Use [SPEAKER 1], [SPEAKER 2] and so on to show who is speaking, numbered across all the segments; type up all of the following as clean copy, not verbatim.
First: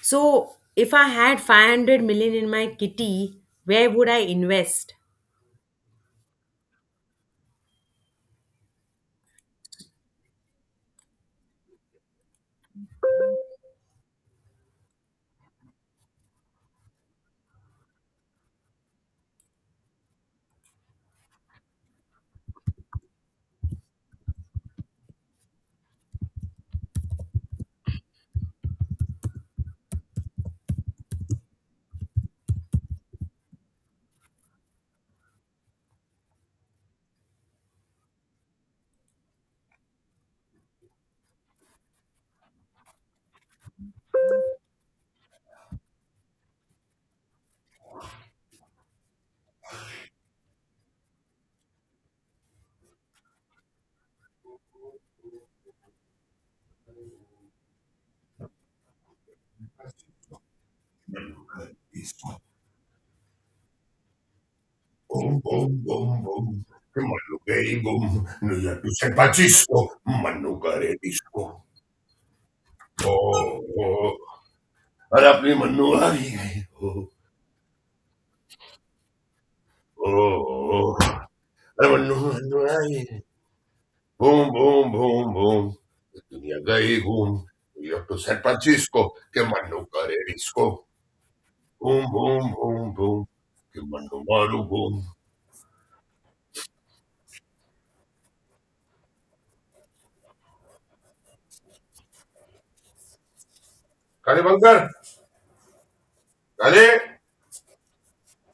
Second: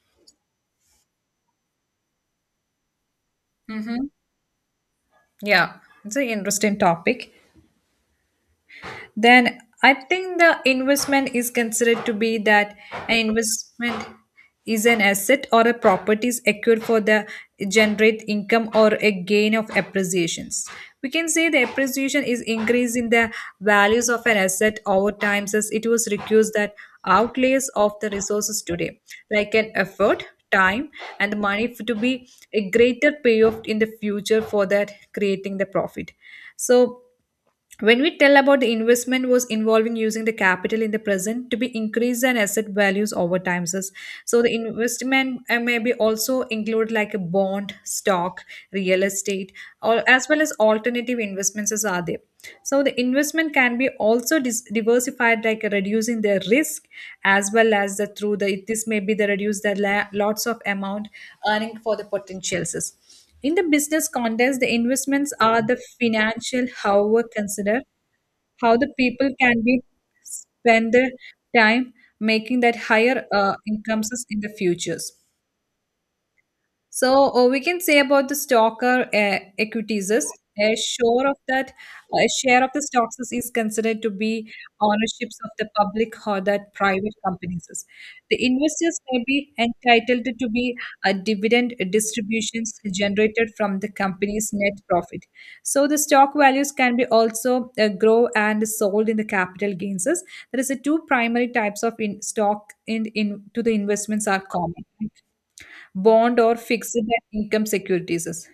[SPEAKER 1] So, if I had 500 million in my kitty, where
[SPEAKER 2] Mm-hmm.
[SPEAKER 1] would I invest?
[SPEAKER 2] Yeah, it's an interesting topic then I think the investment is considered to be that an investment is an asset or a property is acquired for the generate income or a gain of appreciations. We can say the appreciation is increase in the values of an asset over time as it was reduced that outlays of the resources today, like an effort, time, and money to be a greater payoff in the future for that creating the profit. So when we tell about the investment was involving using the capital in the present to be increased and asset values over time. Sis. So the investment may be also include like a bond, stock, real estate, or as well as alternative investments as are there. So the investment can be also diversified like reducing the risk as well as the through the this may be the reduce the lots of amount earning for the
[SPEAKER 1] Boom,
[SPEAKER 2] potentials. In the business context, the investments
[SPEAKER 1] boom,
[SPEAKER 2] are the
[SPEAKER 1] boom, boom.
[SPEAKER 2] financial, however,
[SPEAKER 1] Manugay,
[SPEAKER 2] consider
[SPEAKER 1] boom. Nuya
[SPEAKER 2] how
[SPEAKER 1] to
[SPEAKER 2] the
[SPEAKER 1] San
[SPEAKER 2] people can be
[SPEAKER 1] Francisco.
[SPEAKER 2] spend
[SPEAKER 1] Manugare
[SPEAKER 2] their
[SPEAKER 1] disco.
[SPEAKER 2] time making that higher
[SPEAKER 1] Oh,
[SPEAKER 2] incomes
[SPEAKER 1] oh.
[SPEAKER 2] in the futures.
[SPEAKER 1] और अपनी मन्नू आ गई है। ओ,
[SPEAKER 2] So we can say about the stocker equities
[SPEAKER 1] O,
[SPEAKER 2] is a
[SPEAKER 1] O.
[SPEAKER 2] share of that
[SPEAKER 1] अरे Mannu
[SPEAKER 2] a
[SPEAKER 1] Mannu
[SPEAKER 2] share of
[SPEAKER 1] आ
[SPEAKER 2] the
[SPEAKER 1] गई
[SPEAKER 2] stocks
[SPEAKER 1] है।
[SPEAKER 2] is considered to
[SPEAKER 1] boom
[SPEAKER 2] be
[SPEAKER 1] boom boom
[SPEAKER 2] ownerships of
[SPEAKER 1] boom
[SPEAKER 2] the public or
[SPEAKER 1] दुनिया
[SPEAKER 2] that
[SPEAKER 1] गई
[SPEAKER 2] private
[SPEAKER 1] घूम
[SPEAKER 2] companies is.
[SPEAKER 1] New York to
[SPEAKER 2] The
[SPEAKER 1] San
[SPEAKER 2] investors
[SPEAKER 1] Francisco
[SPEAKER 2] may
[SPEAKER 1] के
[SPEAKER 2] be
[SPEAKER 1] Mannu
[SPEAKER 2] entitled
[SPEAKER 1] करे
[SPEAKER 2] to
[SPEAKER 1] disco
[SPEAKER 2] be a dividend
[SPEAKER 1] Boom, boom,
[SPEAKER 2] distributions
[SPEAKER 1] boom, boom.
[SPEAKER 2] generated from the
[SPEAKER 1] Kimbandu
[SPEAKER 2] company's
[SPEAKER 1] maru
[SPEAKER 2] net
[SPEAKER 1] boom.
[SPEAKER 2] profit. So the stock values can be also grow and sold in the capital gains. Is. There is a two primary types of in stock in to the investments are
[SPEAKER 1] Kali
[SPEAKER 2] common
[SPEAKER 1] Bankar.
[SPEAKER 2] bond or
[SPEAKER 1] Kali.
[SPEAKER 2] fixed income securities.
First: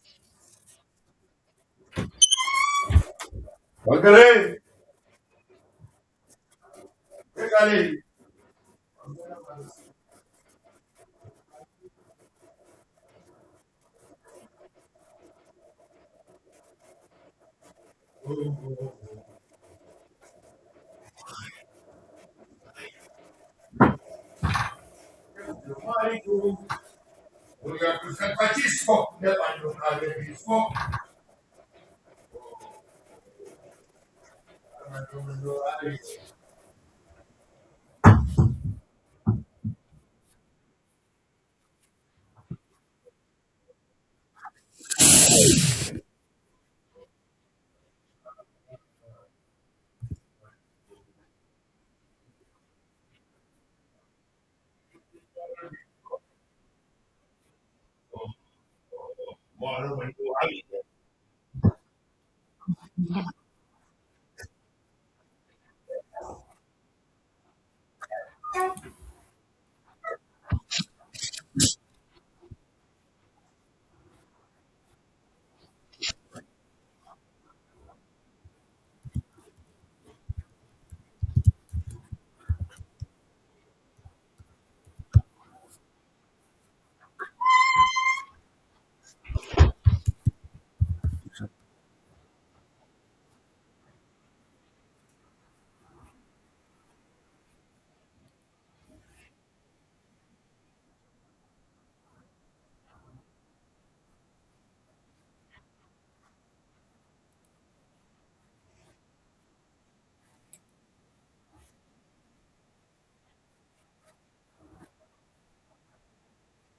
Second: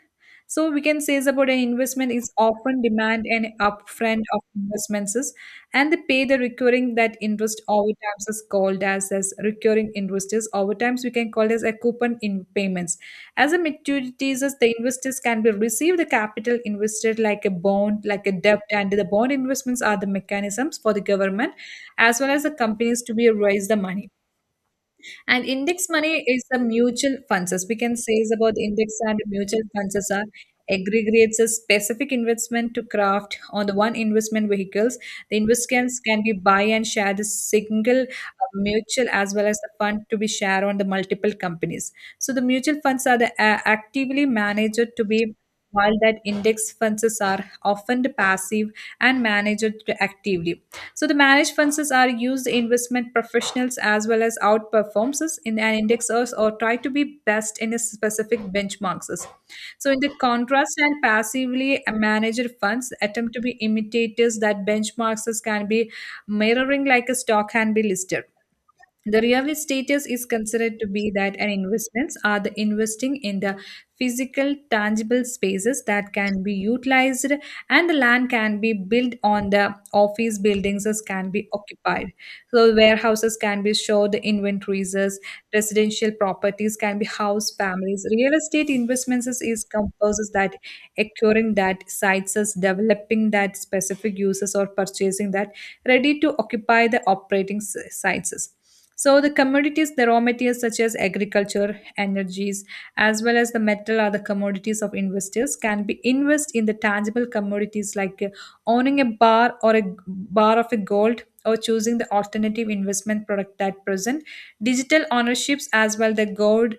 [SPEAKER 2] So we can say is about an investment is often demand and
[SPEAKER 1] Bankar
[SPEAKER 2] upfront of
[SPEAKER 1] hai.
[SPEAKER 2] investments is, and they pay the recurring that
[SPEAKER 1] Hey,
[SPEAKER 2] interest over
[SPEAKER 1] Kali.
[SPEAKER 2] times is called as recurring interest is over times we can call as a coupon in payments. As a maturities is the investors can be receive the capital invested like a bond, like a debt, and the bond investments are the mechanisms for the government as well as the companies to be raise the money. And index money
[SPEAKER 1] Kimbandu
[SPEAKER 2] is the
[SPEAKER 1] boom.
[SPEAKER 2] mutual funds. As we
[SPEAKER 1] Durga
[SPEAKER 2] can say
[SPEAKER 1] Krishna
[SPEAKER 2] is about index
[SPEAKER 1] Pachisco.
[SPEAKER 2] and mutual
[SPEAKER 1] Kimbandu
[SPEAKER 2] funds
[SPEAKER 1] Kali
[SPEAKER 2] as are
[SPEAKER 1] Pachisco.
[SPEAKER 2] aggregates a specific investment to craft on the one investment vehicles. The
[SPEAKER 1] Kimbandu Ali.
[SPEAKER 2] investments can be buy and share the single mutual as well as the fund to be shared on the multiple companies. So the mutual funds are the actively managed to be while that index funds are often the passive and managed to actively so the managed funds are used investment professionals as well as outperformers in an indexers or try to be best in a specific benchmarks. So
[SPEAKER 1] Maru
[SPEAKER 2] in the
[SPEAKER 1] Bandu Ali.
[SPEAKER 2] contrast and passively managed funds attempt to be imitators that benchmarks can be mirroring like a stock can be listed. The real status is considered to be that an investments are the investing in the physical, tangible spaces that can be utilized, and the land can be built on the office buildings as can be occupied. So warehouses can be stored, the inventories, as residential properties can be housed families. Real estate investments is composes that acquiring that sites as developing that specific uses or purchasing that ready to occupy the operating sites, so the commodities, the raw materials such as agriculture, energies, as well as the metal are the commodities of investors can be invest in the tangible commodities like owning a bar or a bar of a gold or choosing the alternative investment product that present digital ownerships as well the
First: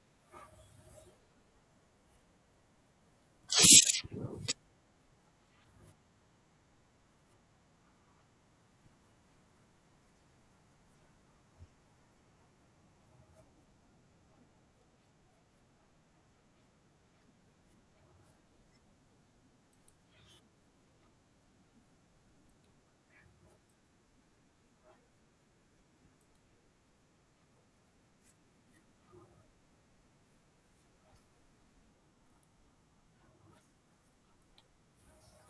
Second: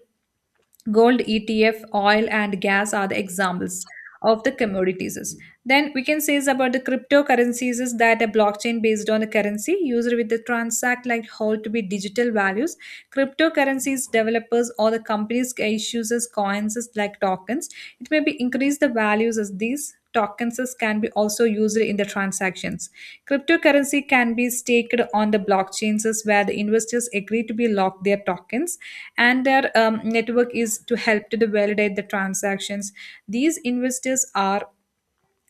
[SPEAKER 2] gold etf oil and gas are the examples of the commodities, then we can say is about the cryptocurrencies is that a blockchain based on a currency user with the transact like hold to be digital values. Cryptocurrencies developers or the companies issues as coins as like tokens, it may be increase the values as these tokens can be also used in the transactions. Cryptocurrency can be staked on the blockchains where the investors agree to be locked their tokens and their network is to help to the validate the transactions. These investors are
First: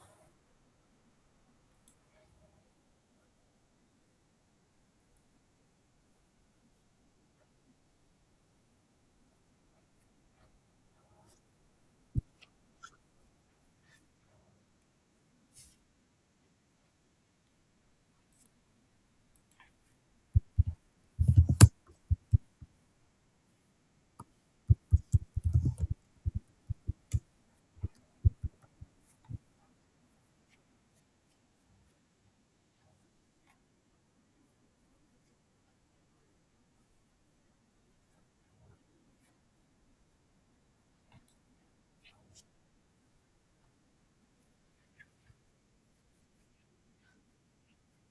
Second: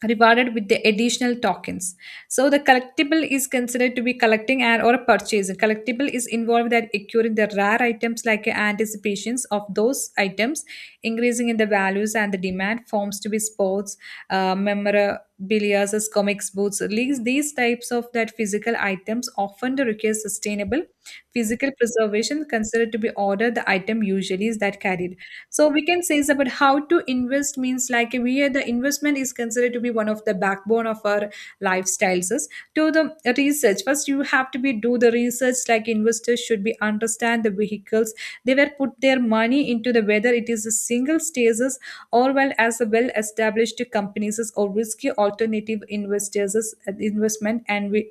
[SPEAKER 2] rewarded with the additional tokens, so the collectible is considered to be collecting and or purchasing collectible is involved that acquiring the rare items like anticipations of those items increasing in the values and the demand forms to be sports memorabilia as comics books leagues, these types of that physical items often require sustainable physical preservation considered to be order the item usually is that carried. So we can say is about how to invest means like we are the investment is considered to be one of the backbone of our lifestyles is to the research first, you have to be do the research like investors should be understand the vehicles they were put their money into, the whether it is a single stages or well as a well established companies is or risky alternative investors is, investment and we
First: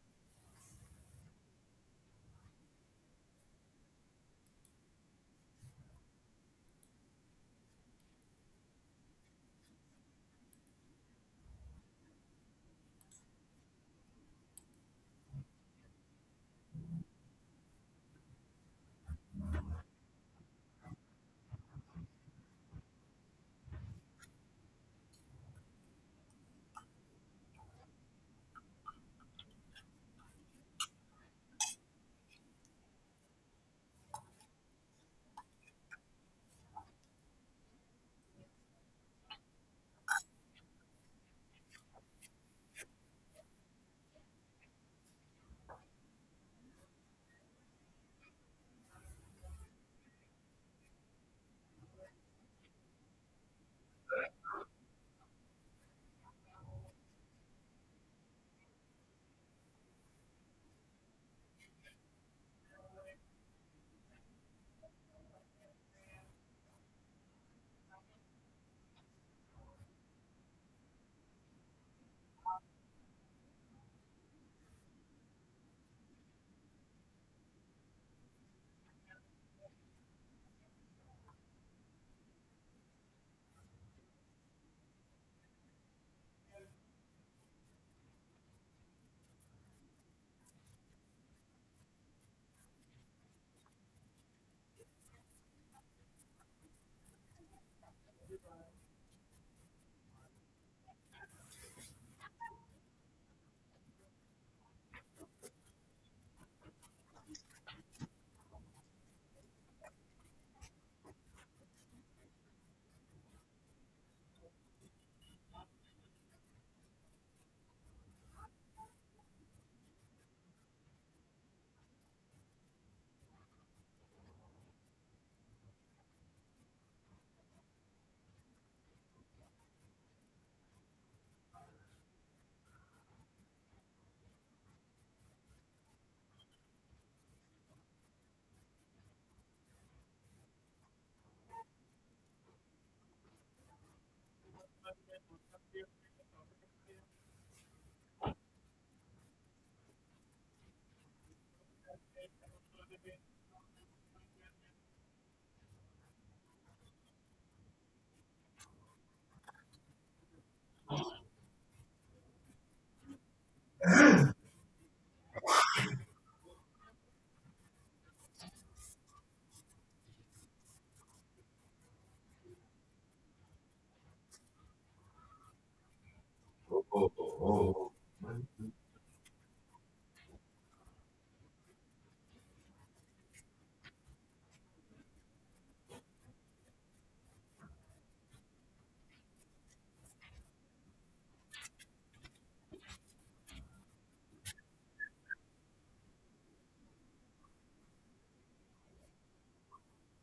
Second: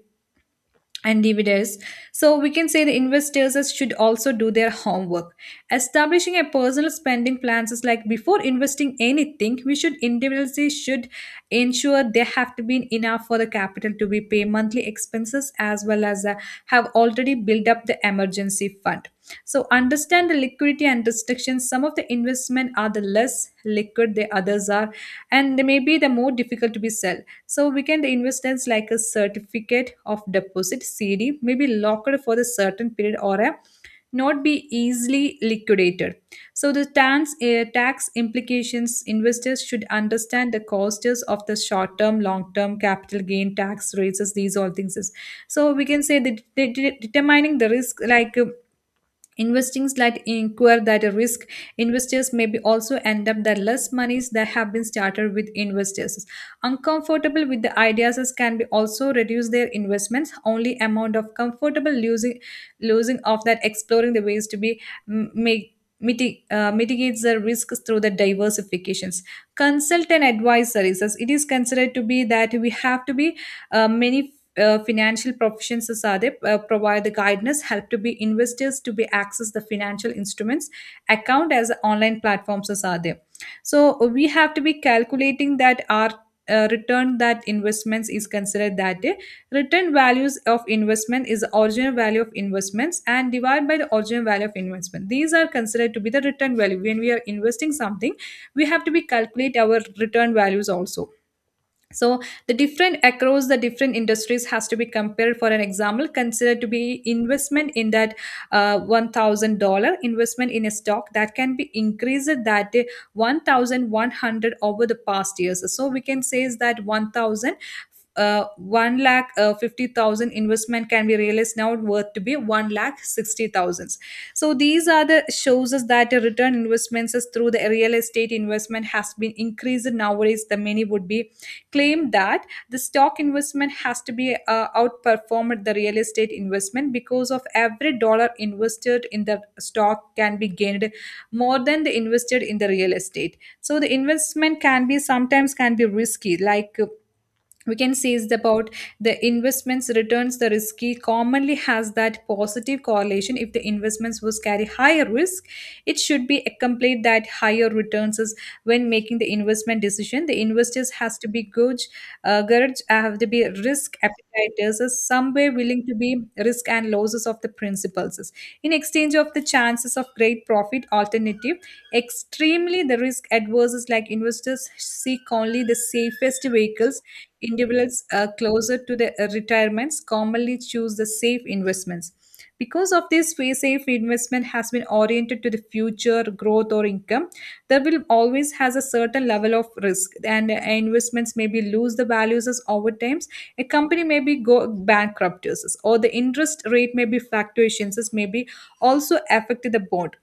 [SPEAKER 2] and DVDs. So we can say the investors should also do their homework. Establishing a personal spending plans is like before investing anything, we should individually should ensure there have to be enough for the capital to be pay monthly expenses as well as have already built up the emergency fund. So understand the liquidity and restrictions. Some of the investment are the less liquid the others are, and they may be the more difficult to be sell. So we can invest as like a certificate of deposit CD, maybe locked for the certain period or a not be easily liquidated. So the tax implications investors should understand the costs of the short term, long term capital gain tax rates. These all things is, so we can say that they determining the risk like. Investings that incur that risk investors may be also end up that less monies that have been started with investors uncomfortable with the ideas as can be also reduce their investments only amount of comfortable losing losing of that exploring the ways to be make mitigates the risks through the diversifications, consult and advice services, it is considered to be that we have to be many financial professions as are they, provide the guidance help to be investors to be access the financial instruments account as online platforms as are they. So we have to be calculating that our return that investments is considered that day return values of investment is the original value of investments and divide by the original value of investment, these are considered to be the return value. When we are investing something, we have to be calculate our return values also, so the different across the different industries has to be compared for an example consider to be investment in that $1,000 investment in a stock that can be increased that 1,100 over the past years. So we can say is that 1,000, one lakh, 50,000 investment can be realized now worth to be one lakh 60 thousands. So these are the shows us that the return investments is through the real estate investment has been increased nowadays. The many would be claimed that the stock investment has to be outperformed the real estate investment because of every dollar invested in the stock can be gained more than the invested in the real estate. So the investment can be sometimes can be risky like. We can say is about the investments returns the risky commonly has that positive correlation, if the investments was carry higher risk it should be accompanied that higher returns is. When making the investment decision the investors has to be good, courage have to be risk appetiters is somewhere willing to be risk and losses of the principles is, in exchange of the chances of great profit alternative, extremely the risk adverse is like investors seek only the safest
[SPEAKER 1] Oh,
[SPEAKER 2] vehicles,
[SPEAKER 1] oh, oh.
[SPEAKER 2] individuals closer to their retirements commonly choose the safe investments. Because of this, safe investment has been oriented to the future growth or income. There will always has a certain level of risk, and investments maybe lose the values as over times. A company may be go bankrupt, or the interest rate may be fluctuations, as maybe also affect the bond.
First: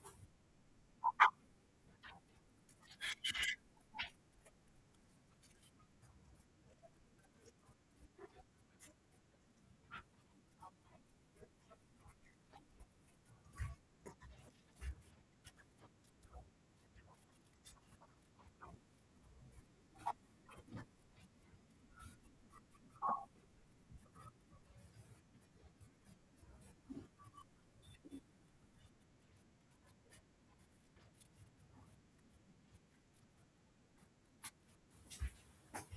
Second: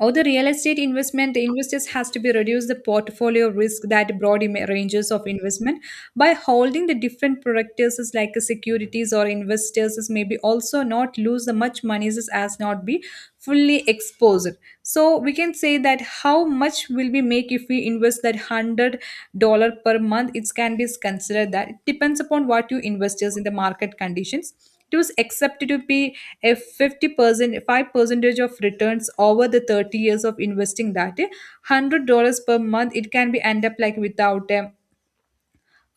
[SPEAKER 2] Or the real estate investment, the investors has to be reduce the portfolio risk that broad ranges of investment by holding the different products is like a securities or investors is maybe also not lose the much monies is as not be fully exposed. So we can say that how much will we make if we invest that $100 per month? It can be considered that it depends upon what you investors in the market conditions. It was accepted to be a 50% 5 percentage of returns over the 30 years of investing that $100 per month. It can be end up like without a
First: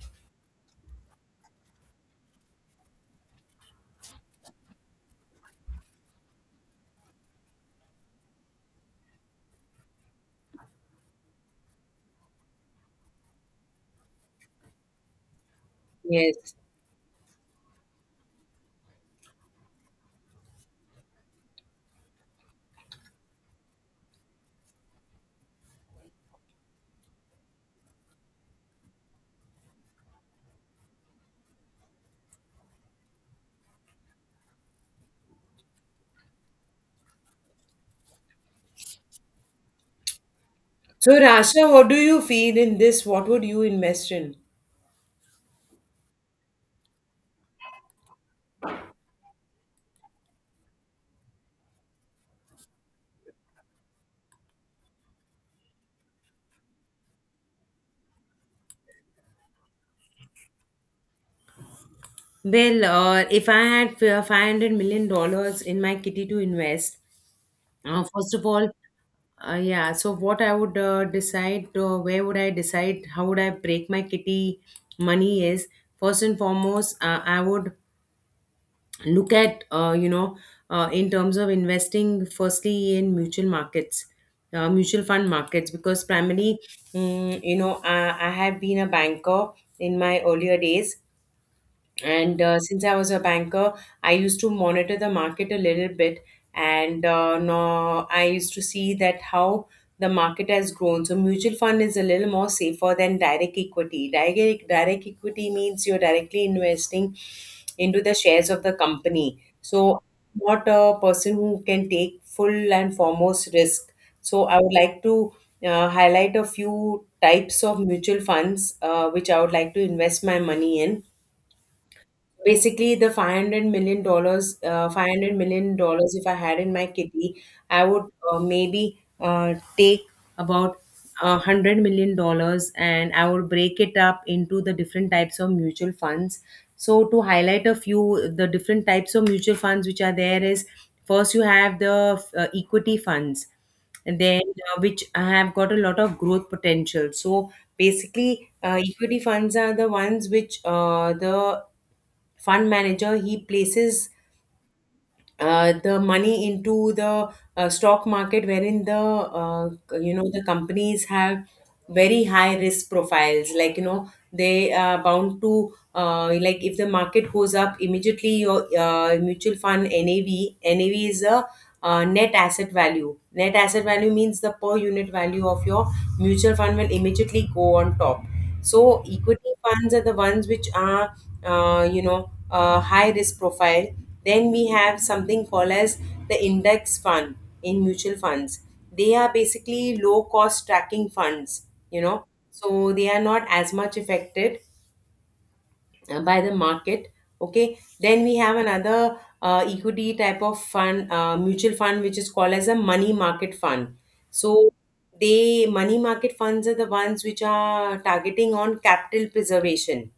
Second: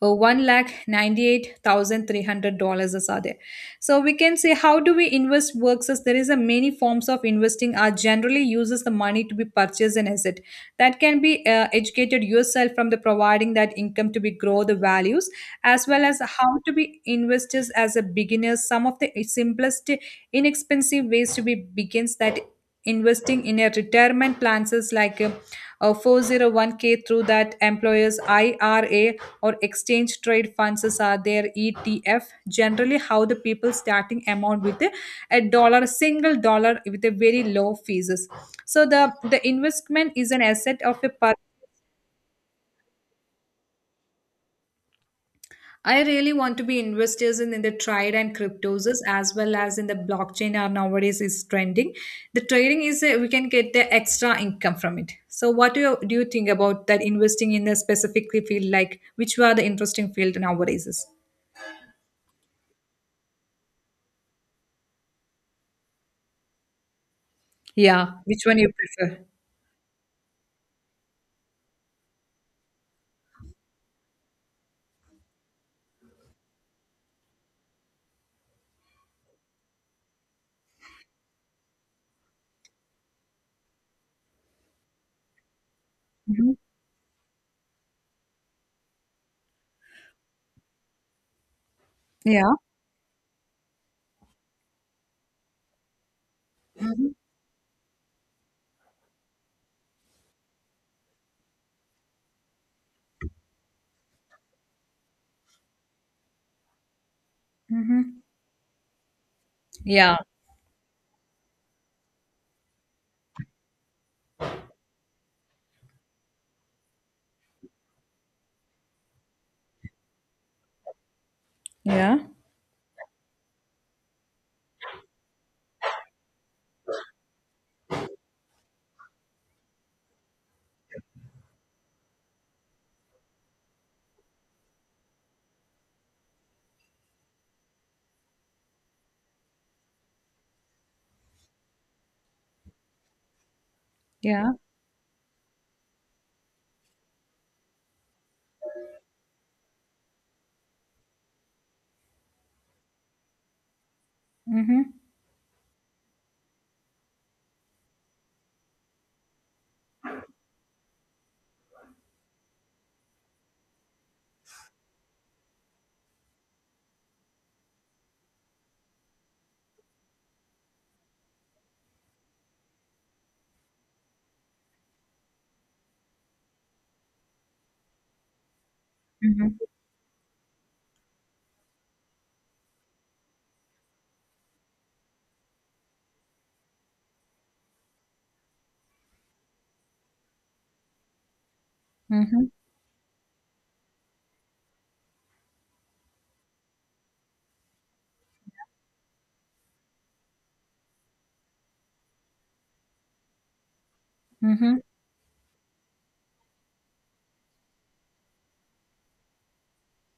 [SPEAKER 2] $1,98,300 is are there. So we can say how do we invest works, as there is a many forms of investing are generally uses the money to be purchased an asset that can be educated yourself from the providing that income to be grow the values, as well as how
[SPEAKER 1] Yes.
[SPEAKER 2] to be investors as a beginner. Some of the simplest inexpensive ways to be begins that investing in a retirement plans is like a 401k through that employer's IRA, or exchange trade funds are there, ETF. Generally how the people starting amount with a dollar, single dollar, with a very low fees. So the investment is an asset of a
[SPEAKER 1] So,
[SPEAKER 2] per.
[SPEAKER 1] Rasha, what do you feel in this? What would you invest in?
[SPEAKER 2] I really want to be investors in the trade and cryptos, as well as in the blockchain are nowadays is trending. The trading is, we can get the extra income from it. So what do you think about that investing in a specifically field, like which are the interesting field nowadays? Is?
[SPEAKER 1] Well, if I had $500 million dollars in my kitty to invest.
[SPEAKER 2] Yeah,
[SPEAKER 1] First
[SPEAKER 2] which
[SPEAKER 1] of
[SPEAKER 2] one
[SPEAKER 1] all,
[SPEAKER 2] you prefer?
[SPEAKER 1] yeah, so what I would decide, where would I decide, how would I break my kitty money is, first and foremost, I would look at, in terms of investing, firstly in mutual markets, mutual fund markets, because primarily, I have been a banker in my earlier days, and
[SPEAKER 2] Yeah.
[SPEAKER 1] since I was a banker, I used to monitor the market a little bit, and
[SPEAKER 2] Mhm.
[SPEAKER 1] no, I used to see that how the market has grown. So mutual fund is a little more safer than direct equity. Direct direct equity means you're directly investing into the
[SPEAKER 2] Mhm.
[SPEAKER 1] shares of the company. So,
[SPEAKER 2] Yeah.
[SPEAKER 1] not a person who can take full and foremost risk. So I would like to highlight a few types of mutual funds which I would like to invest my money in.
[SPEAKER 2] Yeah.
[SPEAKER 1] Basically, the 500 million dollars, 500 million dollars, if I had in my kitty, I would maybe take about a 100 million dollars and I would break it up into the different types of mutual funds. So, to highlight a few, the different types of mutual funds which are there is, first you have the equity funds, and then
[SPEAKER 2] Yeah.
[SPEAKER 1] which have got a lot of growth potential. So basically, equity funds are the ones which, the fund manager, he places
[SPEAKER 2] Mhm.
[SPEAKER 1] the money into the stock market, wherein the, uh, you know, the companies have very high risk profiles. Like, you know, they are bound to, like, if the market goes up, immediately your mutual fund NAV, NAV is a, net asset value. Net asset value means the per unit value of your mutual fund will immediately go on top. So equity
[SPEAKER 2] Mhm.
[SPEAKER 1] funds are the ones which are, high risk profile. Then we have something called as the index fund in mutual funds. They are basically low cost tracking funds, you know,
[SPEAKER 2] Mhm.
[SPEAKER 1] so they are not as much affected by the market. Okay, then we have another equity type of fund, mutual fund, which is called as a money market fund. So
[SPEAKER 2] Mhm.
[SPEAKER 1] they, money market funds are the ones which are targeting on capital preservation.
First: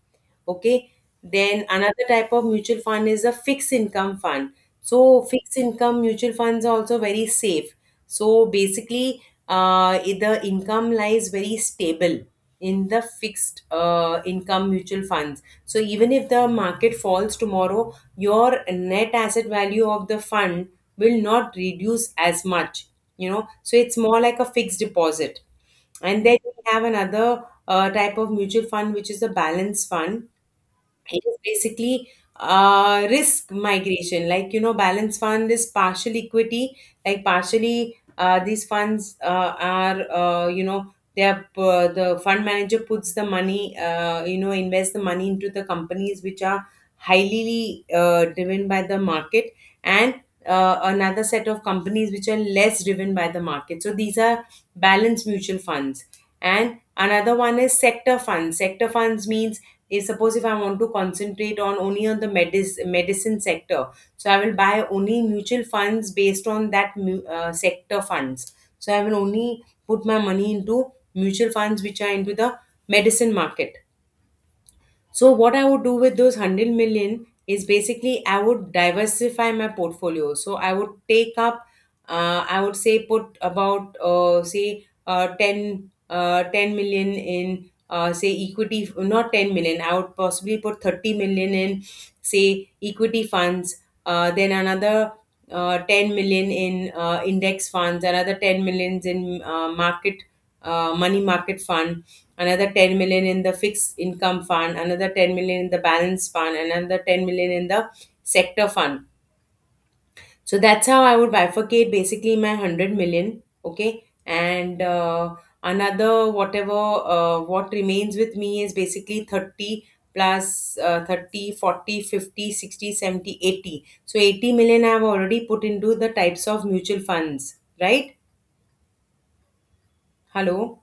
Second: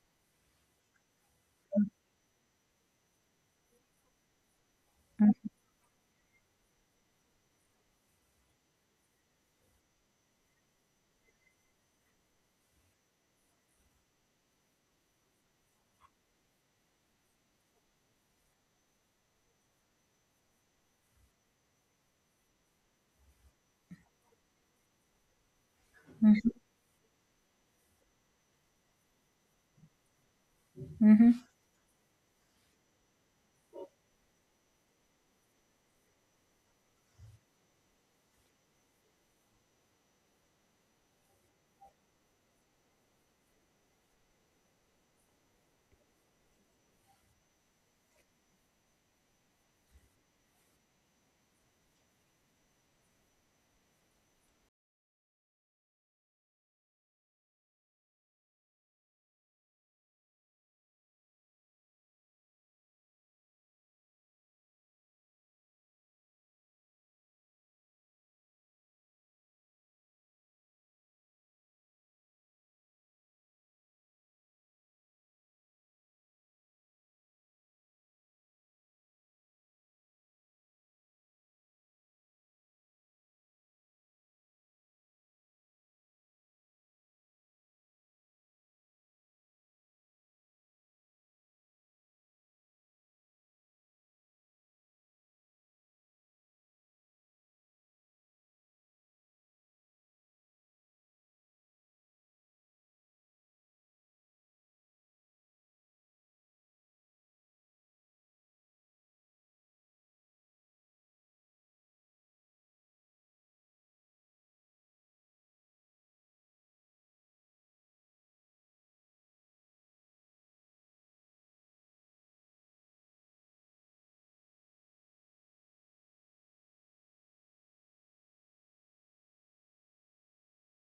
[SPEAKER 1] Okay, then another type of mutual fund is a fixed income fund. So fixed income mutual funds are also very safe. So basically, the income lies very stable in the fixed income mutual funds. So even if the market falls tomorrow, your net asset value of the fund will not reduce as much, you know. So it's more like a fixed deposit. And then we have another type of mutual fund, which is a balance fund. It is
[SPEAKER 2] Mhm.
[SPEAKER 1] basically risk migration. Like, you know, balance fund is partial equity. Like, partially these funds are, they are, the fund manager puts the money, invests the money into the companies which are highly driven by the market, and another set of companies which are less driven by the market. So these are balanced mutual funds. And another one is sector funds. Sector funds means, eh, suppose if I want to concentrate on only on the medicine sector, so I will buy only mutual funds based on that sector funds. So I will only put my money into mutual funds which are into the medicine market. So what I would do with those 100 million is basically I would diversify my portfolio. So I would take up, I would say, put about, say, 10, 10 million in, say, equity, not 10 million, I would possibly put 30 million in, say, equity funds, then another 10 million in index funds, another 10 millions in market, money market fund, another 10 million in the fixed income fund, another 10 million in the balance fund, another 10 million in the sector fund. So that's how I would bifurcate basically my 100 million. Okay, and another whatever, what remains with me is basically 30 plus, 30, 40, 50, 60, 70, 80. So 80 million I have already put into the types of mutual funds, right? Hello.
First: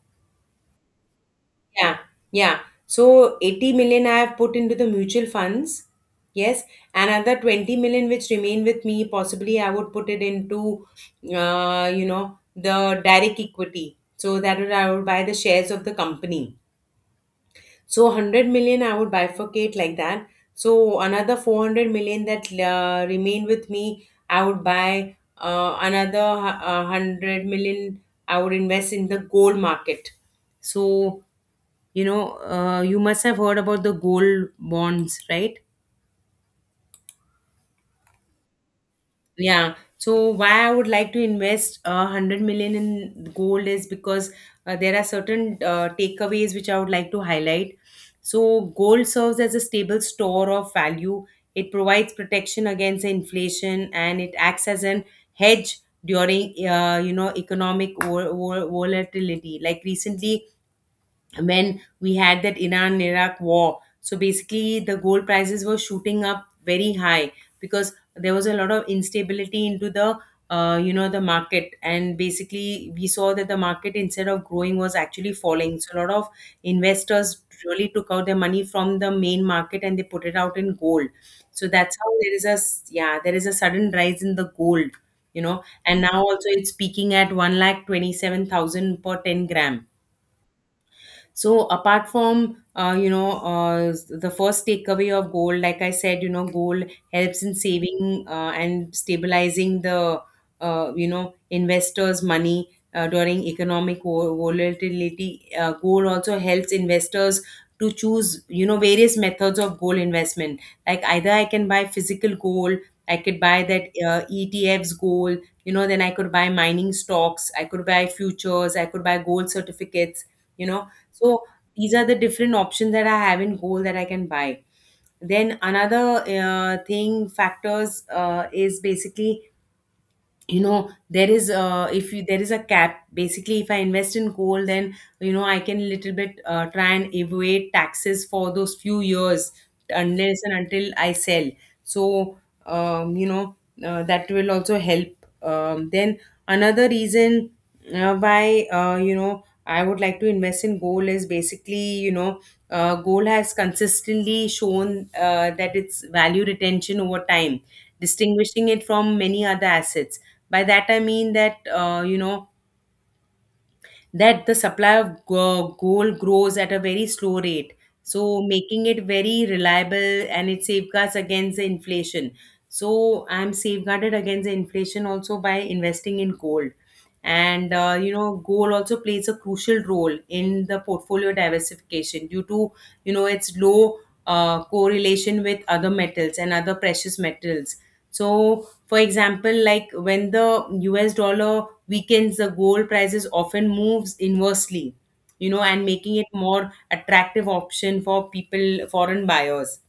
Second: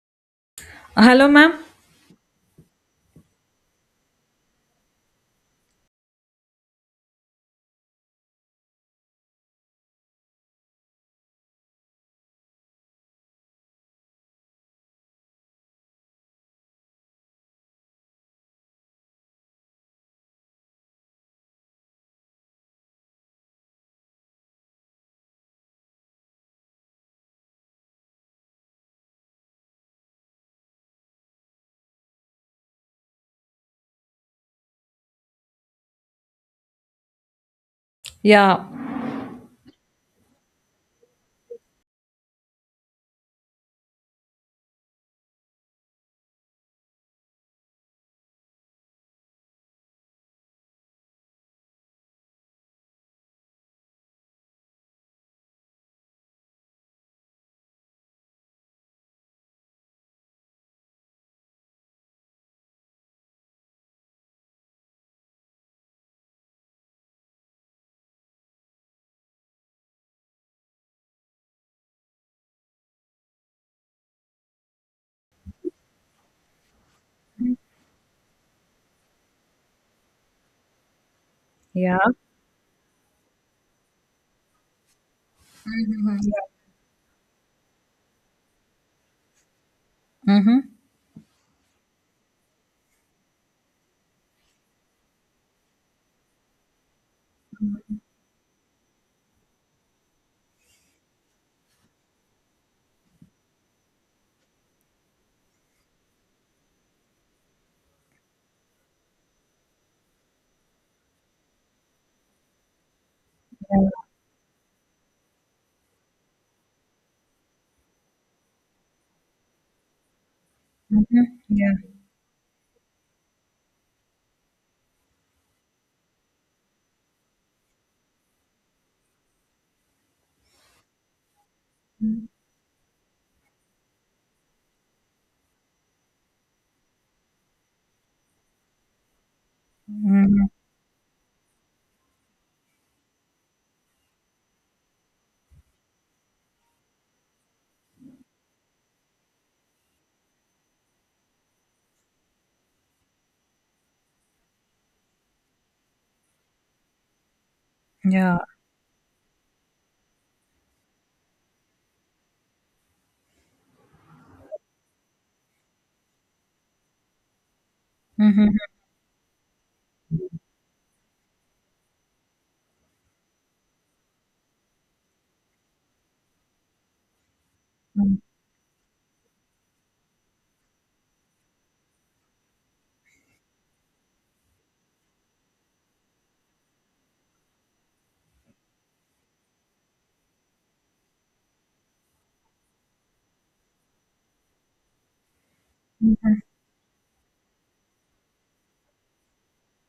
[SPEAKER 2] Hello, ma'am.
[SPEAKER 1] Yeah, yeah. So 80 million I have put into the mutual funds. Yes, another 20 million which remain with me, possibly I would put it into, you know, the direct equity. So that would, I would buy the shares of the company. So 100 million I would bifurcate like that. So another 400 million that remain with me, I would buy another 100 million I would invest in the gold market. So, you know, you must have heard about the gold bonds, right?
[SPEAKER 2] Yeah.
[SPEAKER 1] Yeah. So why I would like to invest 100 million in gold is because there are certain takeaways which I would like to highlight. So gold serves as a stable store of value. It provides protection against inflation and it acts as an hedge during economic volatility. Like recently, when we had that Iran Iraq war. So basically, the gold prices were shooting up very high because there was a lot of instability into the, the market, and basically we saw that the market, instead of growing, was actually falling. So a lot of investors really took out their money from the main market and they put it out in gold. So that's
[SPEAKER 2] Yeah.
[SPEAKER 1] how there is a yeah, there is a sudden rise in the gold, you know, and
[SPEAKER 2] Mhm.
[SPEAKER 1] now also it's peaking at 1,27,000 per 10 grams. So apart from the first takeaway of gold, like I said, you know, gold helps in saving and stabilizing the, investors' money during economic volatility. Gold also helps investors to choose, you know, various methods of gold investment. Like, either I can buy physical gold, I could buy that
[SPEAKER 2] Yeah.
[SPEAKER 1] ETFs gold. You know, then I could buy mining stocks, I could buy futures, I could buy gold certificates. You know,
[SPEAKER 2] Mhm.
[SPEAKER 1] so
[SPEAKER 2] Yeah.
[SPEAKER 1] these are the different options that I have in gold that I can buy. Then another thing factors is basically, you know, there is, if you there is a cap, basically, if I invest in gold then, you know, I can little bit try and evade taxes for those few years, unless
[SPEAKER 2] Mhm.
[SPEAKER 1] and until I sell. So, um you know that will also help. Then another reason why, I would like to invest in gold is basically, you know, gold has consistently shown that its value retention over time,
[SPEAKER 2] Yeah. Mhm. Yeah.
[SPEAKER 1] distinguishing it from many other assets. By that I mean that, that the supply of gold grows at a very slow rate, so
[SPEAKER 2] Mhm.
[SPEAKER 1] making it very reliable, and it safeguards against the inflation. So I'm safeguarded against the inflation also by investing in gold. And
[SPEAKER 2] Mhm.
[SPEAKER 1] gold also plays a crucial role in the portfolio diversification due to, you know, its low correlation with other metals and other precious metals. So for example, like when the US dollar weakens, the gold prices often moves inversely, you know, and making it
[SPEAKER 2] Mhm.
[SPEAKER 1] more attractive option for people, foreign buyers.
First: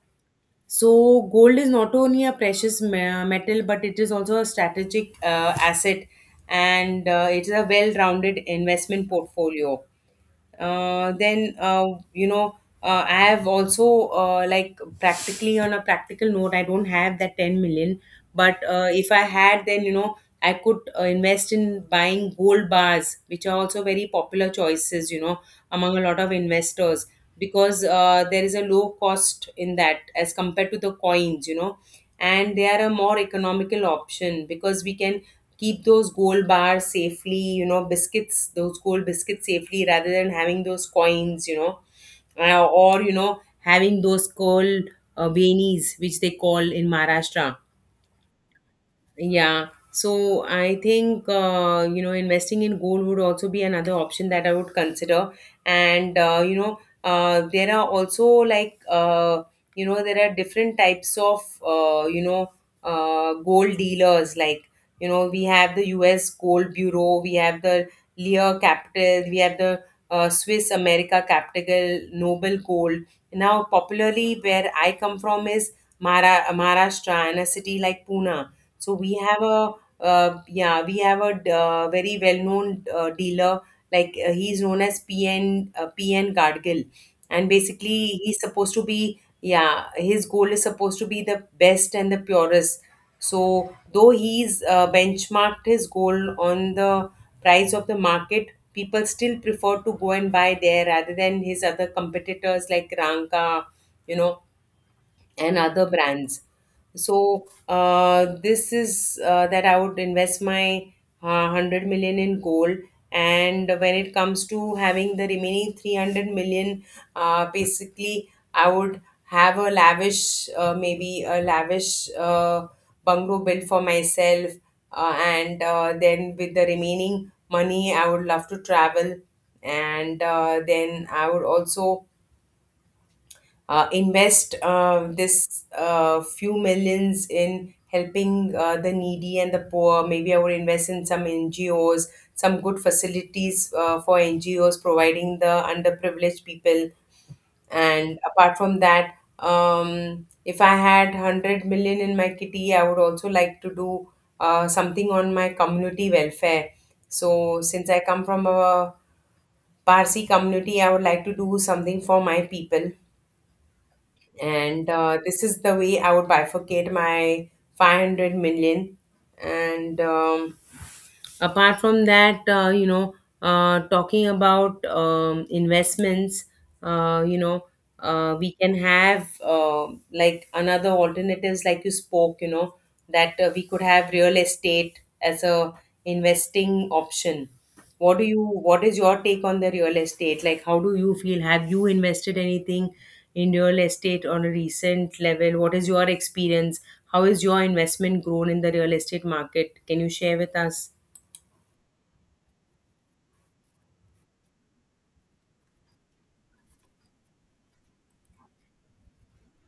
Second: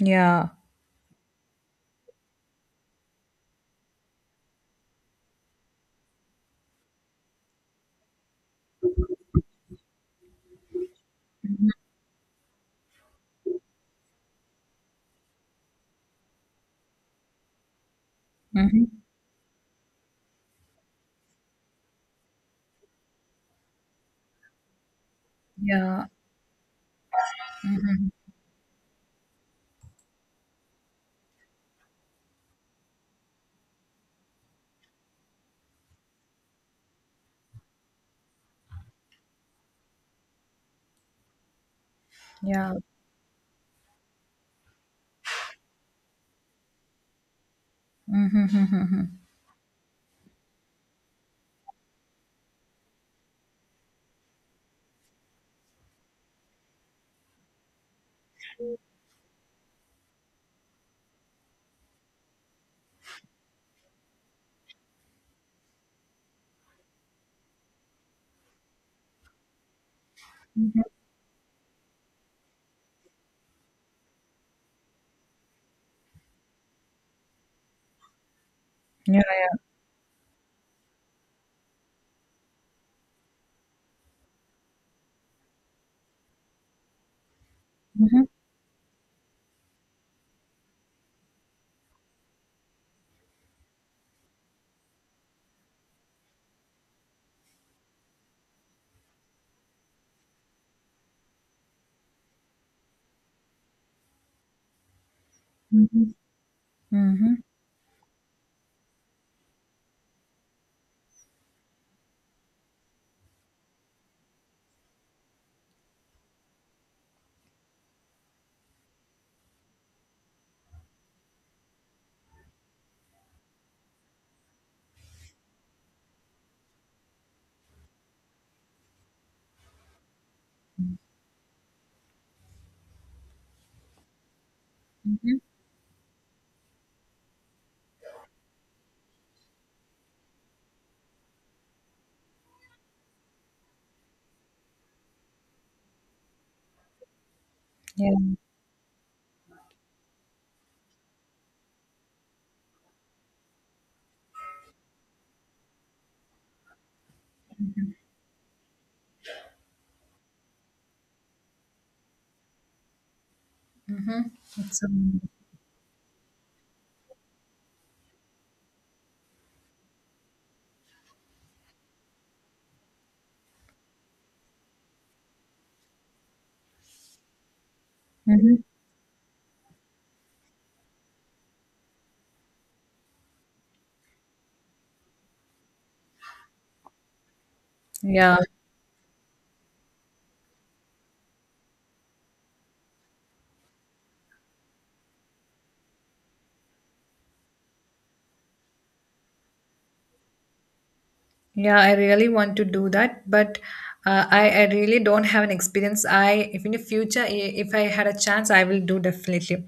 [SPEAKER 2] Yeah.
[SPEAKER 1] So gold is not only a metal, but it is also a strategic asset, and it is a well-rounded investment portfolio. Then you know I have also like practically on a practical note. I don't have that 10 million, but
[SPEAKER 2] Mhm.
[SPEAKER 1] if I had, then I could invest in buying gold bars, which are also very popular choices, among a
[SPEAKER 2] Yeah.
[SPEAKER 1] lot of investors, because there is a low cost in that as compared to the coins, and they are a more economical option, because we can keep those gold bars safely, biscuits, those gold biscuits, safely, rather than having those coins. You know
[SPEAKER 2] Yeah.
[SPEAKER 1] or you know Having those gold beanies, which they call in Maharashtra. Yeah. So I think investing in gold would also be another option that I would consider. And there are also like there are different types of gold dealers. We have the U.S. Gold Bureau, we have the Lear Capital, we have the Swiss America Capital, Noble Gold. Now, popularly, where I come from is Mara Maharashtra, and a city like Pune. So we
[SPEAKER 2] Yeah.
[SPEAKER 1] have
[SPEAKER 2] Yeah.
[SPEAKER 1] a yeah, we have a very well-known dealer. He's known as PN Gargill, and basically
[SPEAKER 2] Mhm.
[SPEAKER 1] he's supposed to be, yeah, his goal is supposed to be the best and the purest. So though he's benchmarked his goal on the price of the market, people still prefer to go and buy there rather than his other competitors like Ranka, you know and other
[SPEAKER 2] Mhm.
[SPEAKER 1] brands.
[SPEAKER 2] Mhm.
[SPEAKER 1] So this is that I would invest my 100 million in gold. And when it comes to having the remaining 300 million, basically I would have a lavish, maybe a lavish bungalow built for myself. And Then, with the remaining money, I would love to travel. And then I would also invest this few millions in helping the needy and the poor. Maybe I would invest in some NGOs, some good facilities for NGOs providing the underprivileged people.
[SPEAKER 2] Yeah.
[SPEAKER 1] And apart from that, if I had 100 million in my kitty, I would also like to do something on my community welfare. So, since I come from a Parsi community, I would like to do something for my people,
[SPEAKER 2] It's
[SPEAKER 1] and
[SPEAKER 2] um.
[SPEAKER 1] this is the way I would bifurcate my 500 million. And apart from that, talking about investments, uh, you know, we
[SPEAKER 2] Mhm.
[SPEAKER 1] can have like another alternatives, like you spoke, that we could have real estate as a investing option. What do
[SPEAKER 2] Yeah.
[SPEAKER 1] you, what is your take on the real estate? Like, how do you feel? Have you invested anything in real estate on a recent level? What is your experience? How is your investment grown in the real estate market? Can you share with us?
[SPEAKER 2] Yeah, I really want to do that, but I really don't have an experience. If in the future, if I had a chance, I will do definitely.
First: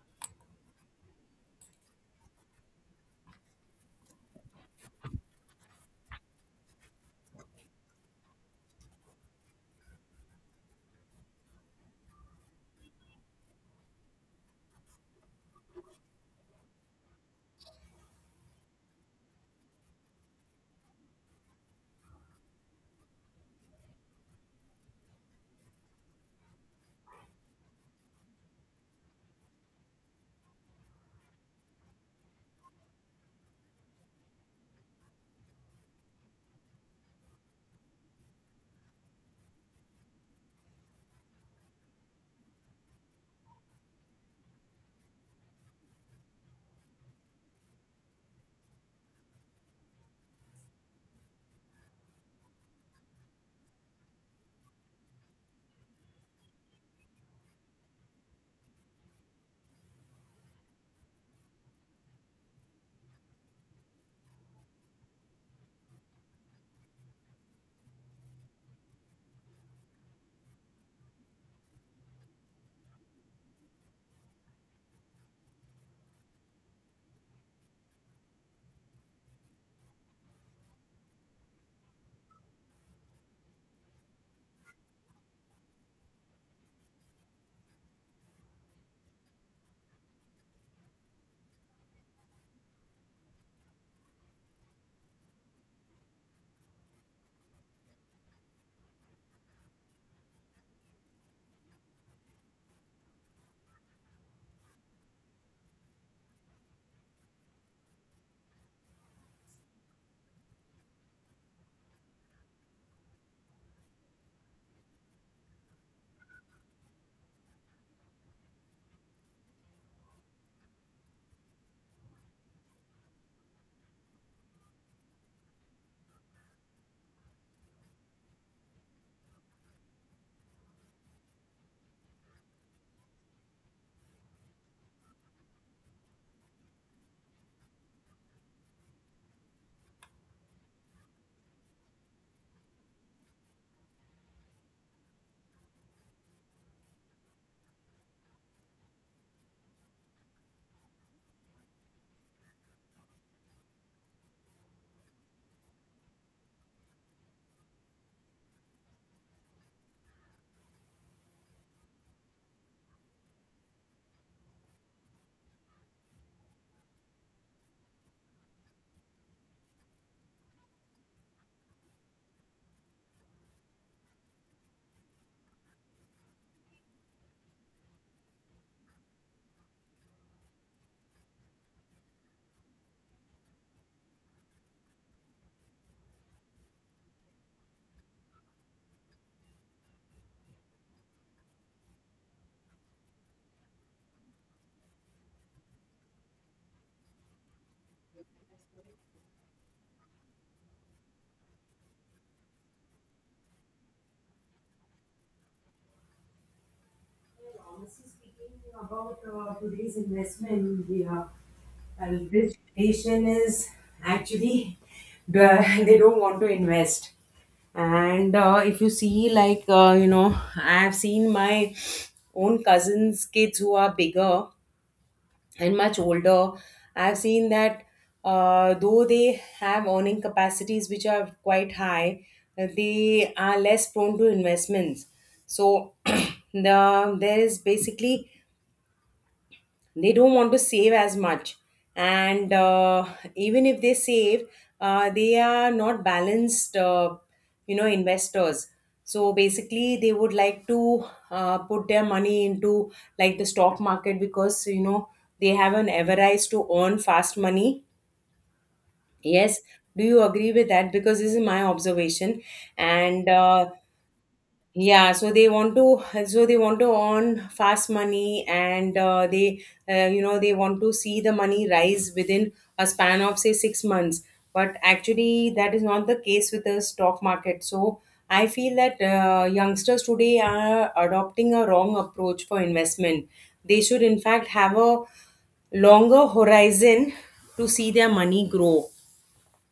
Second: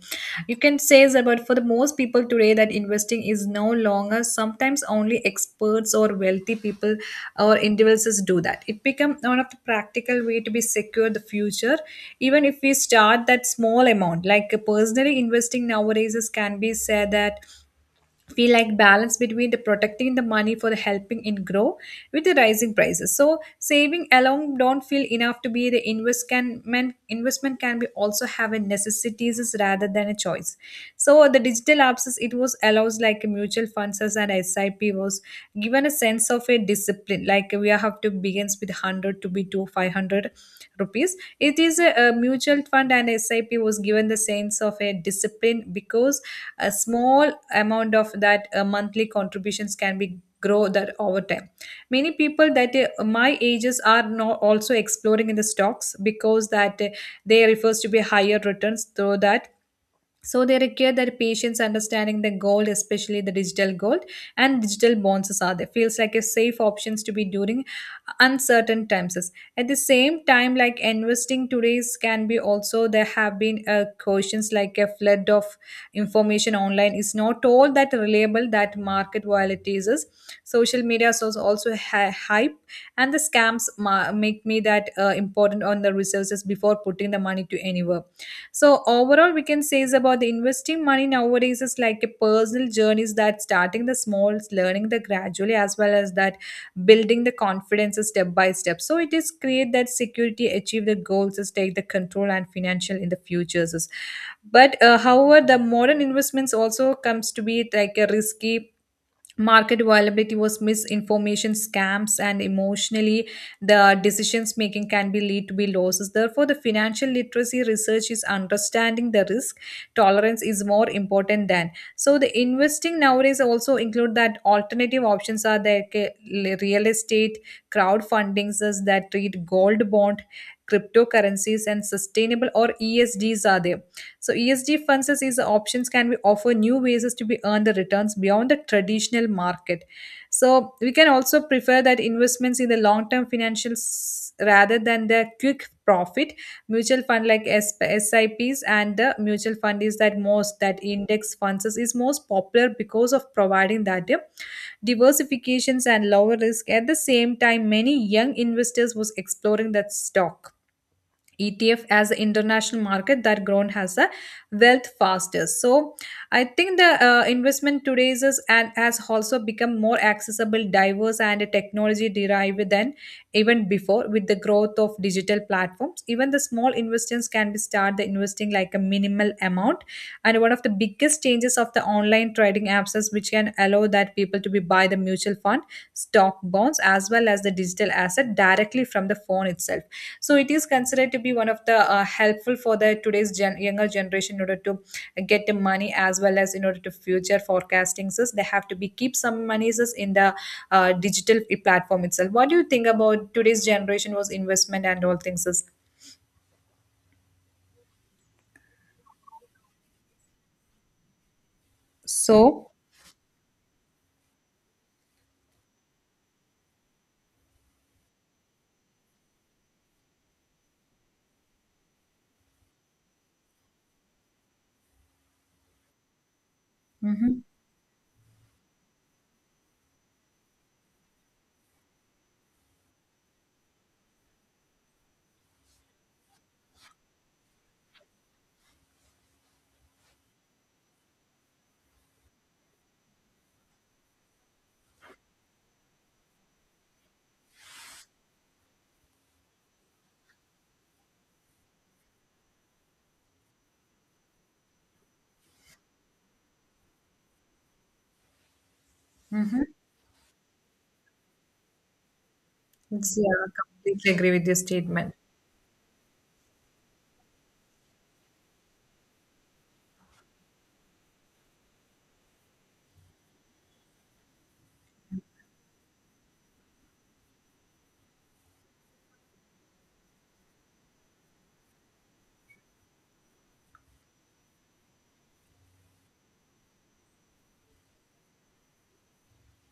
[SPEAKER 2] You can say is about for the most people today that investing is no longer sometimes only experts or wealthy people or individuals do that. It become one of the practical way to be secure the future, even if we start that small amount. Like personally investing nowadays is can be said that feel like balance between the protecting the money for the helping it grow with the rising prices. So saving alone don't feel enough to be the investment. Investment can be also have a necessities rather than a choice. So the digital apps it was allows like mutual funds and SIP was given a sense of a discipline, like we have to begins with 600 to be to 500 rupees. It is a mutual fund, and SIP was given the sense of a discipline, because a small amount of that monthly contributions can be grow that over time. Many people that my ages are not also exploring in the stocks, because that they refers to be higher returns through that. So they require their patients understanding the gold, especially the digital gold and digital bonds are there. Feels like a safe options to be during uncertain times. At the same time, like investing today's can be also there have been questions like a flood of information online is not all that reliable that market volatilities is. Social media source also hype and the scams make me that important on the resources before putting the money to anywhere. So overall, we can say is about the investing money nowadays is like a personal journey, is that starting the small, learning the gradually, as well as that building the confidence step by step. So it is create that security, achieve the goals, is take the control and financial in the futures. But however, the modern investments also comes to be like a risky market availability was misinformation scams and emotionally the decisions making can be lead to be losses. Therefore the financial literacy research is understanding the risk tolerance is more important than. So the investing nowadays also include that alternative options are there, okay, real estate, crowdfundings is that treat gold bond cryptocurrencies and sustainable or ESGs are there. So ESG funds as is options can be offer new ways to be earn the returns beyond the traditional market. So we can also prefer that investments in the long term financials rather than the quick profit mutual fund, like SIPs. And the mutual fund is that most, that index funds is most popular because of providing that diversifications and lower risk. At the same time, many young investors was exploring that stock ETF as an international market that grown has a wealth fastest. So I think the investment today is and has also become more accessible, diverse, and technology derived than even before with the growth of digital platforms. Even the small investors can be start the investing like a minimal amount. And one of the biggest changes of the online trading apps is which can allow that people to be buy the mutual fund, stock bonds, as well as the digital asset directly from the phone itself. So it is considered to be one of the helpful for the today's younger generation in order to get the money, as well as in order to future forecasting. So they have to be keep some monies is in the digital platform itself. What do you think about today's generation was investment and all things is?
[SPEAKER 1] About today's investment, this
[SPEAKER 2] So.
[SPEAKER 1] nation is actually the- they don't want to invest. And if you see, like I have seen my own cousin's kids who are bigger and much older. I've
[SPEAKER 2] Mm-hmm,
[SPEAKER 1] seen that though they have earning capacities which are quite high, they are less prone to investments. So there is basically, they don't want to save as much, and even if they save, they are not balanced, investors. So basically they would like to put their money into like the stock market, because they have an avarice to earn fast money. Yes.
[SPEAKER 2] mm-hmm.
[SPEAKER 1] Do you agree with that? Because this is my observation. And
[SPEAKER 2] Yeah, completely agree with your
[SPEAKER 1] Yeah,
[SPEAKER 2] statement.
[SPEAKER 1] so they want to, so they want to earn fast money, and they you know they want to see the money rise within a span of say 6 months. But actually that is not the case with the stock market. So I feel that youngsters today are adopting a wrong approach for investment. They should, in fact, have a longer horizon to see their money grow.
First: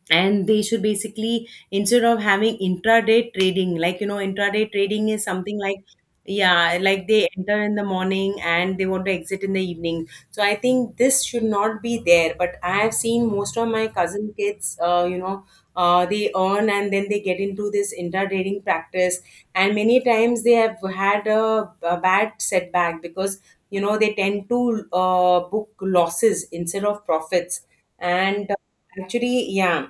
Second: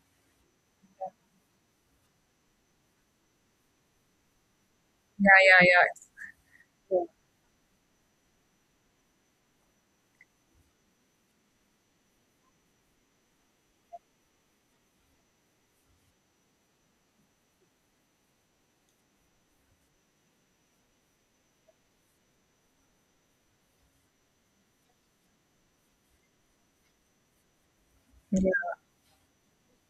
[SPEAKER 1] And they should basically, instead of having intraday trading, like intraday trading is
[SPEAKER 2] Yeah,
[SPEAKER 1] something
[SPEAKER 2] yeah,
[SPEAKER 1] like,
[SPEAKER 2] yeah,
[SPEAKER 1] yeah,
[SPEAKER 2] yeah,
[SPEAKER 1] like they enter in the morning and they want to exit in the evening. So I think this should not be there. But I have seen most of my cousin kids, they earn, and then they get into this intradaying practice, and many times they have had a bad setback, because they tend to book losses instead of profits. and uh,
[SPEAKER 2] yeah.
[SPEAKER 1] actually yeah.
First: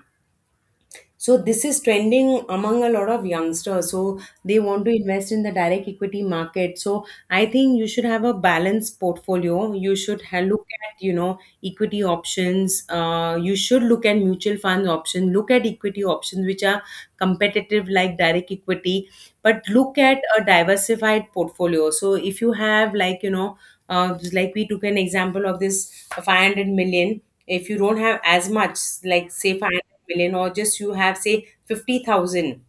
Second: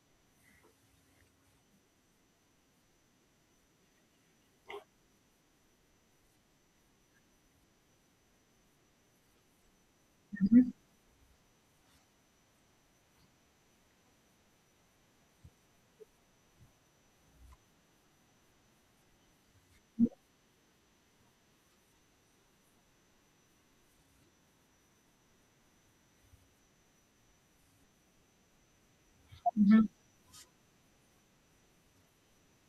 [SPEAKER 1] So this is trending among a lot of youngsters. So they want to invest in the direct equity market. So I think you should have a balanced portfolio. You should look at, equity options. You should look at mutual fund options. Look at equity options which are competitive, like direct equity, but look at a diversified portfolio. So if you have, like like we took an example of this 500 million, if you don't have as much, like say 500 million, or just you have say 50,000,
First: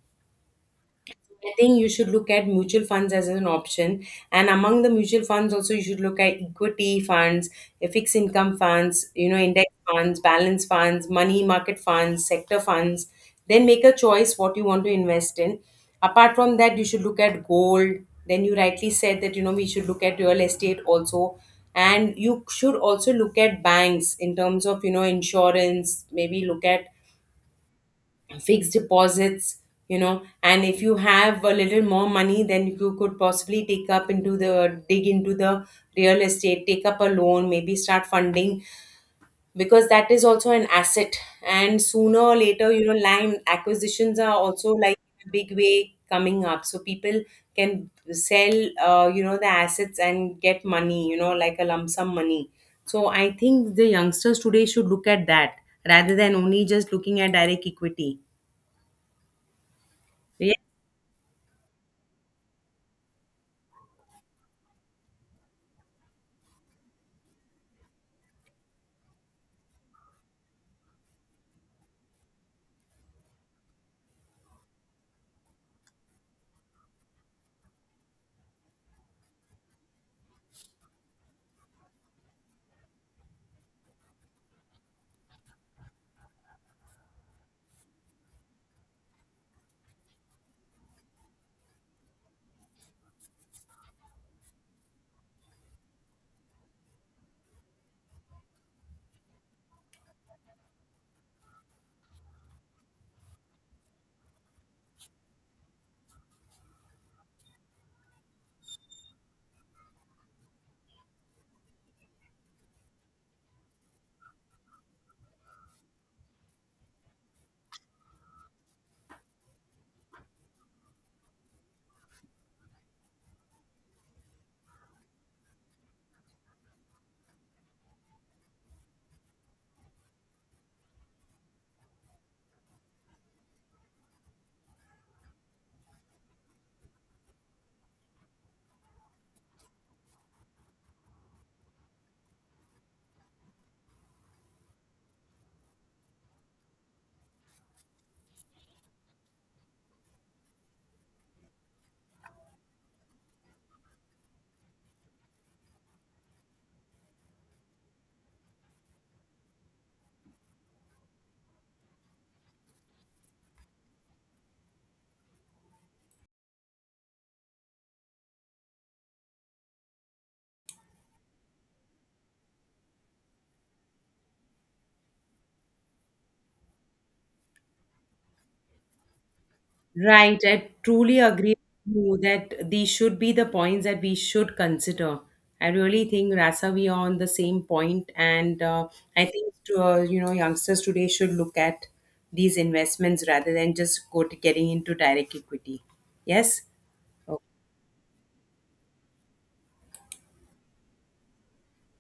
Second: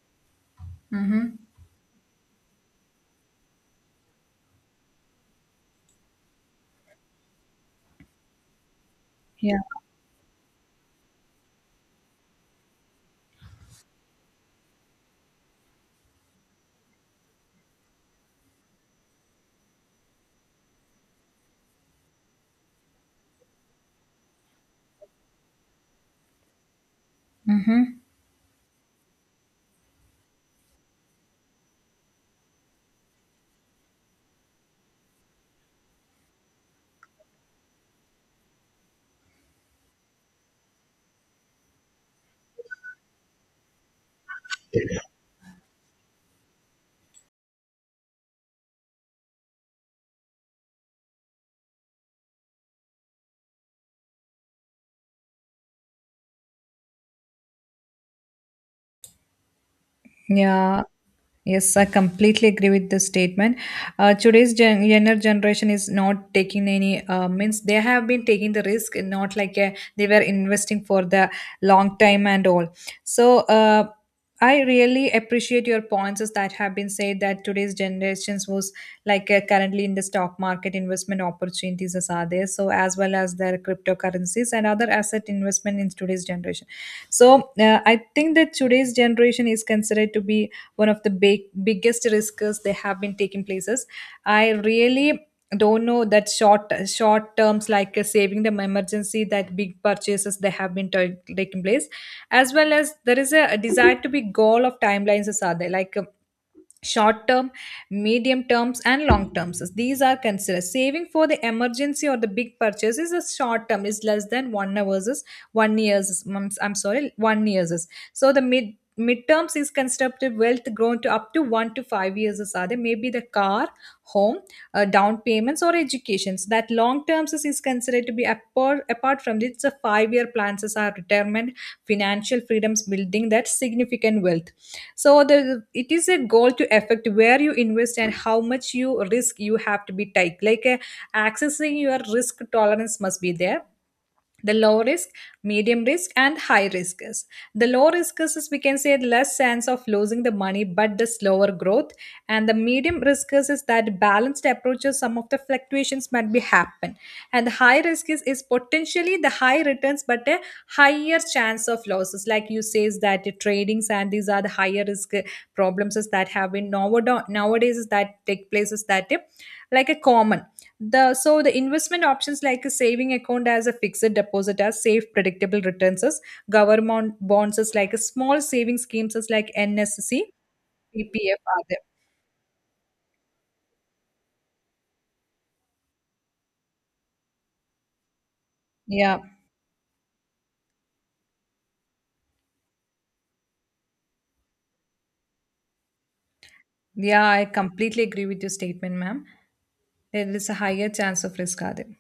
[SPEAKER 2] Mm-hmm.
[SPEAKER 1] I think you should look at mutual funds as an option. And among the mutual funds also, you should look at equity funds, fixed income funds,
[SPEAKER 2] Yeah.
[SPEAKER 1] index funds, balance funds, money market funds, sector funds. Then make a choice what you want to invest in. Apart from that, you should look at gold. Then you rightly said that, we should look at real estate also. And you should also look at banks in terms of, insurance, maybe look at
[SPEAKER 2] Mm-hmm.
[SPEAKER 1] fixed deposits. And if you have a little more money, then you could possibly take up into the real estate, take up a loan, maybe start funding, because that is also an asset. And sooner or later, land acquisitions are also like a big way coming up, so people can sell the assets and get money, like a lump sum money. So I think the youngsters today should look at that rather than only just looking at direct equity. Yeah.
[SPEAKER 2] Yeah. Yes, I completely agree with this statement. Today's younger generation is not taking any means they have been taking the risk, not like they were investing for the long time and all. So I really appreciate your points is that have been said that today's generations was like currently in the stock market investment opportunities as are there. So as well as their cryptocurrencies and other asset investment in today's generation. So I think that today's generation is considered to be one of the biggest risks they have been taking places. I really don't know that short terms, like saving them emergency that big purchases they have been taking place, as well as there is a desire to be goal of timelines as are there, like short term, medium terms and long terms. These are considered saving for the emergency or the big purchase is a short term is less than 1 hours is 1 years I'm sorry, 1 years is. So the midterms is constructive wealth grown to up to 1 to 5 years is are there, maybe the car, home, down payments or educations. That long terms is considered to be apart from this the 5 year plans is our retirement financial freedoms building that significant wealth. So the it is a goal to affect where you invest and how much you risk you have to be tight, like accessing your risk tolerance must be there. The low risk, medium risk and high risk is: the low risk is we can say less chance of losing the money but the slower growth. And the medium risk is that balanced approaches some of the fluctuations might be happen. And the high risk is potentially the high returns but a higher chance of losses, like you says that the tradings. And these are the higher risk problems is that have been nowadays is that take places that like a common the so the investment options like a saving account as a fixed deposit as safe predictable returns as government bonds as like a small saving schemes as like NSC
[SPEAKER 1] Right. I truly
[SPEAKER 2] PPF
[SPEAKER 1] agree
[SPEAKER 2] are there.
[SPEAKER 1] with you that these should be the points that we should consider. I really think, Rasa, we are on the same point, and
[SPEAKER 2] Yeah,
[SPEAKER 1] I think to, youngsters today should look at these investments rather than just go to getting into direct equity. Yes.
[SPEAKER 2] yeah, I completely agree with your statement, ma'am. There is a higher chance of risk are there.